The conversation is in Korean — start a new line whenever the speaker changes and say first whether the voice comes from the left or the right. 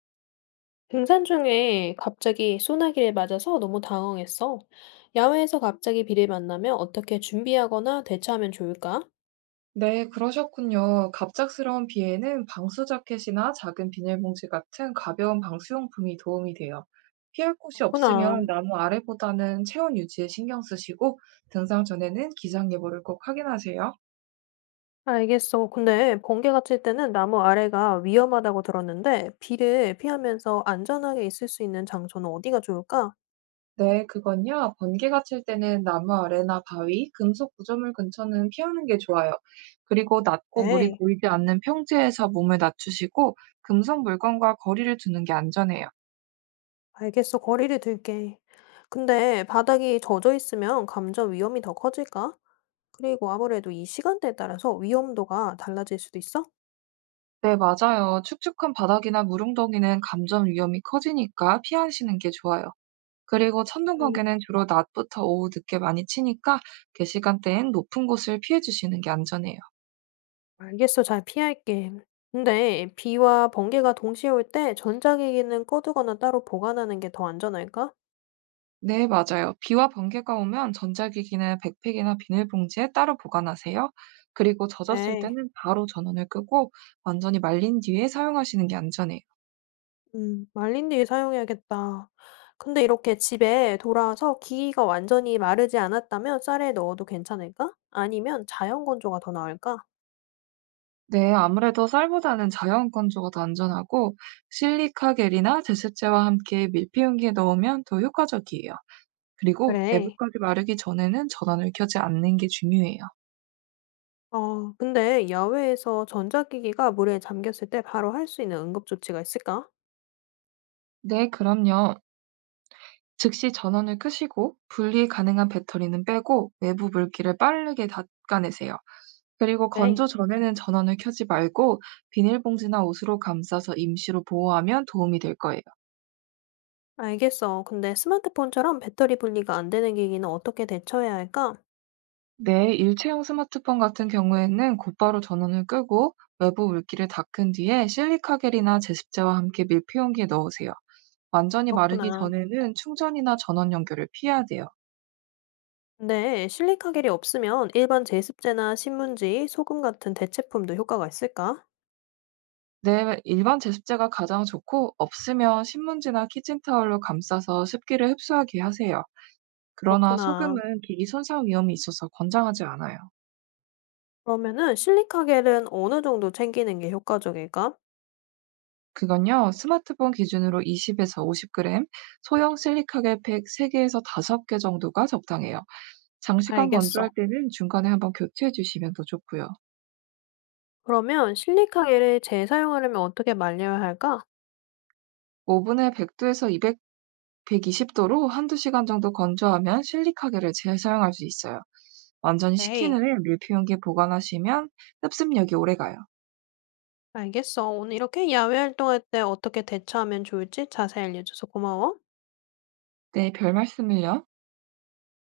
left: 등산 중에 갑자기 소나기를 맞아서 너무 당황했어. 야외에서 갑자기 비를 만나면 어떻게 준비하거나 대처하면 좋을까?
right: 네, 그러셨군요. 갑작스러운 비에는 방수 자켓이나 작은 비닐봉지 같은 가벼운 방수용품이 도움이 돼요. 피할 곳이
left: 그렇구나.
right: 없으면 나무 아래보다는 체온 유지에 신경 쓰시고 등산 전에는 기상 예보를 꼭 확인하세요.
left: 알겠어. 근데 번개가 칠 때는 나무 아래가 위험하다고 들었는데 비를 피하면서 안전하게 있을 수 있는 장소는 어디가 좋을까?
right: 네, 그건요. 번개가 칠 때는 나무 아래나 바위, 금속 구조물 근처는 피하는 게 좋아요. 그리고 낮고 물이
left: 에이,
right: 고이지 않는 평지에서 몸을 낮추시고 금속 물건과 거리를 두는 게 안전해요.
left: 알겠어. 거리를 둘게. 근데 바닥이 젖어 있으면 감전 위험이 더 커질까? 그리고 아무래도 이 시간대에 따라서 위험도가 달라질 수도 있어?
right: 네, 맞아요. 축축한 바닥이나 물웅덩이는 감전 위험이 커지니까 피하시는 게 좋아요. 그리고 천둥 번개는 주로 낮부터 오후 늦게 많이 치니까 그 시간대엔 높은 곳을 피해 주시는 게 안전해요.
left: 알겠어. 잘 피할게. 근데 비와 번개가 동시에 올 때 전자기기는 꺼두거나 따로 보관하는 게 더 안전할까?
right: 네, 맞아요. 비와 번개가 오면 전자기기는 백팩이나 비닐봉지에 따로 보관하세요. 그리고 젖었을
left: 네.
right: 때는 바로 전원을 끄고 완전히 말린 뒤에 사용하시는 게 안전해요.
left: 말린 뒤에 사용해야겠다. 근데 이렇게 집에 돌아와서 기기가 완전히 마르지 않았다면 쌀에 넣어도 괜찮을까? 아니면 자연 건조가 더 나을까?
right: 네, 아무래도 쌀보다는 자연 건조가 더 안전하고 실리카겔이나 제습제와 함께 밀폐용기에 넣으면 더 효과적이에요. 그리고
left: 그래.
right: 내부까지 마르기 전에는 전원을 켜지 않는 게 중요해요.
left: 어, 근데 야외에서 전자기기가 물에 잠겼을 때 바로 할 수 있는 응급조치가 있을까?
right: 네, 그럼요. 즉시 전원을 끄시고 분리 가능한 배터리는 빼고 외부 물기를 빠르게 닦아내세요. 그리고
left: 그래.
right: 건조 전에는 전원을 켜지 말고 비닐봉지나 옷으로 감싸서 임시로 보호하면 도움이 될 거예요.
left: 알겠어. 근데 스마트폰처럼 배터리 분리가 안 되는 기기는 어떻게 대처해야 할까?
right: 네, 일체형 스마트폰 같은 경우에는 곧바로 전원을 끄고 외부 물기를 닦은 뒤에 실리카겔이나 제습제와 함께 밀폐 용기에 넣으세요. 완전히 마르기
left: 그렇구나.
right: 전에는 충전이나 전원 연결을 피해야 돼요.
left: 근데 실리카겔이 없으면 일반 제습제나 신문지, 소금 같은 대체품도 효과가 있을까?
right: 네, 일반 제습제가 가장 좋고 없으면 신문지나 키친타올로 감싸서 습기를 흡수하게 하세요. 그러나
left: 그렇구나.
right: 소금은 기기 손상 위험이 있어서 권장하지 않아요.
left: 그러면은 실리카겔은 어느 정도 챙기는 게 효과적일까?
right: 그건요, 스마트폰 기준으로 20에서 50g 소형 실리카겔 팩 3개에서 5개 정도가 적당해요. 장시간
left: 알겠어.
right: 건조할 때는 중간에 한번 교체해 주시면 더 좋고요.
left: 그러면 실리카겔을 재사용하려면 어떻게 말려야 할까?
right: 오븐에 100 에서 이백 백120 도로 한두 시간 정도 건조하면 실리카겔을 재사용할 수 있어요. 완전히 식힌
left: 에이,
right: 후에 밀폐 용기에 보관하시면 흡습력이 오래가요.
left: 알겠어. 오늘 이렇게 야외 활동할 때 어떻게 대처하면 좋을지 자세히 알려줘서 고마워.
right: 네, 별말씀을요.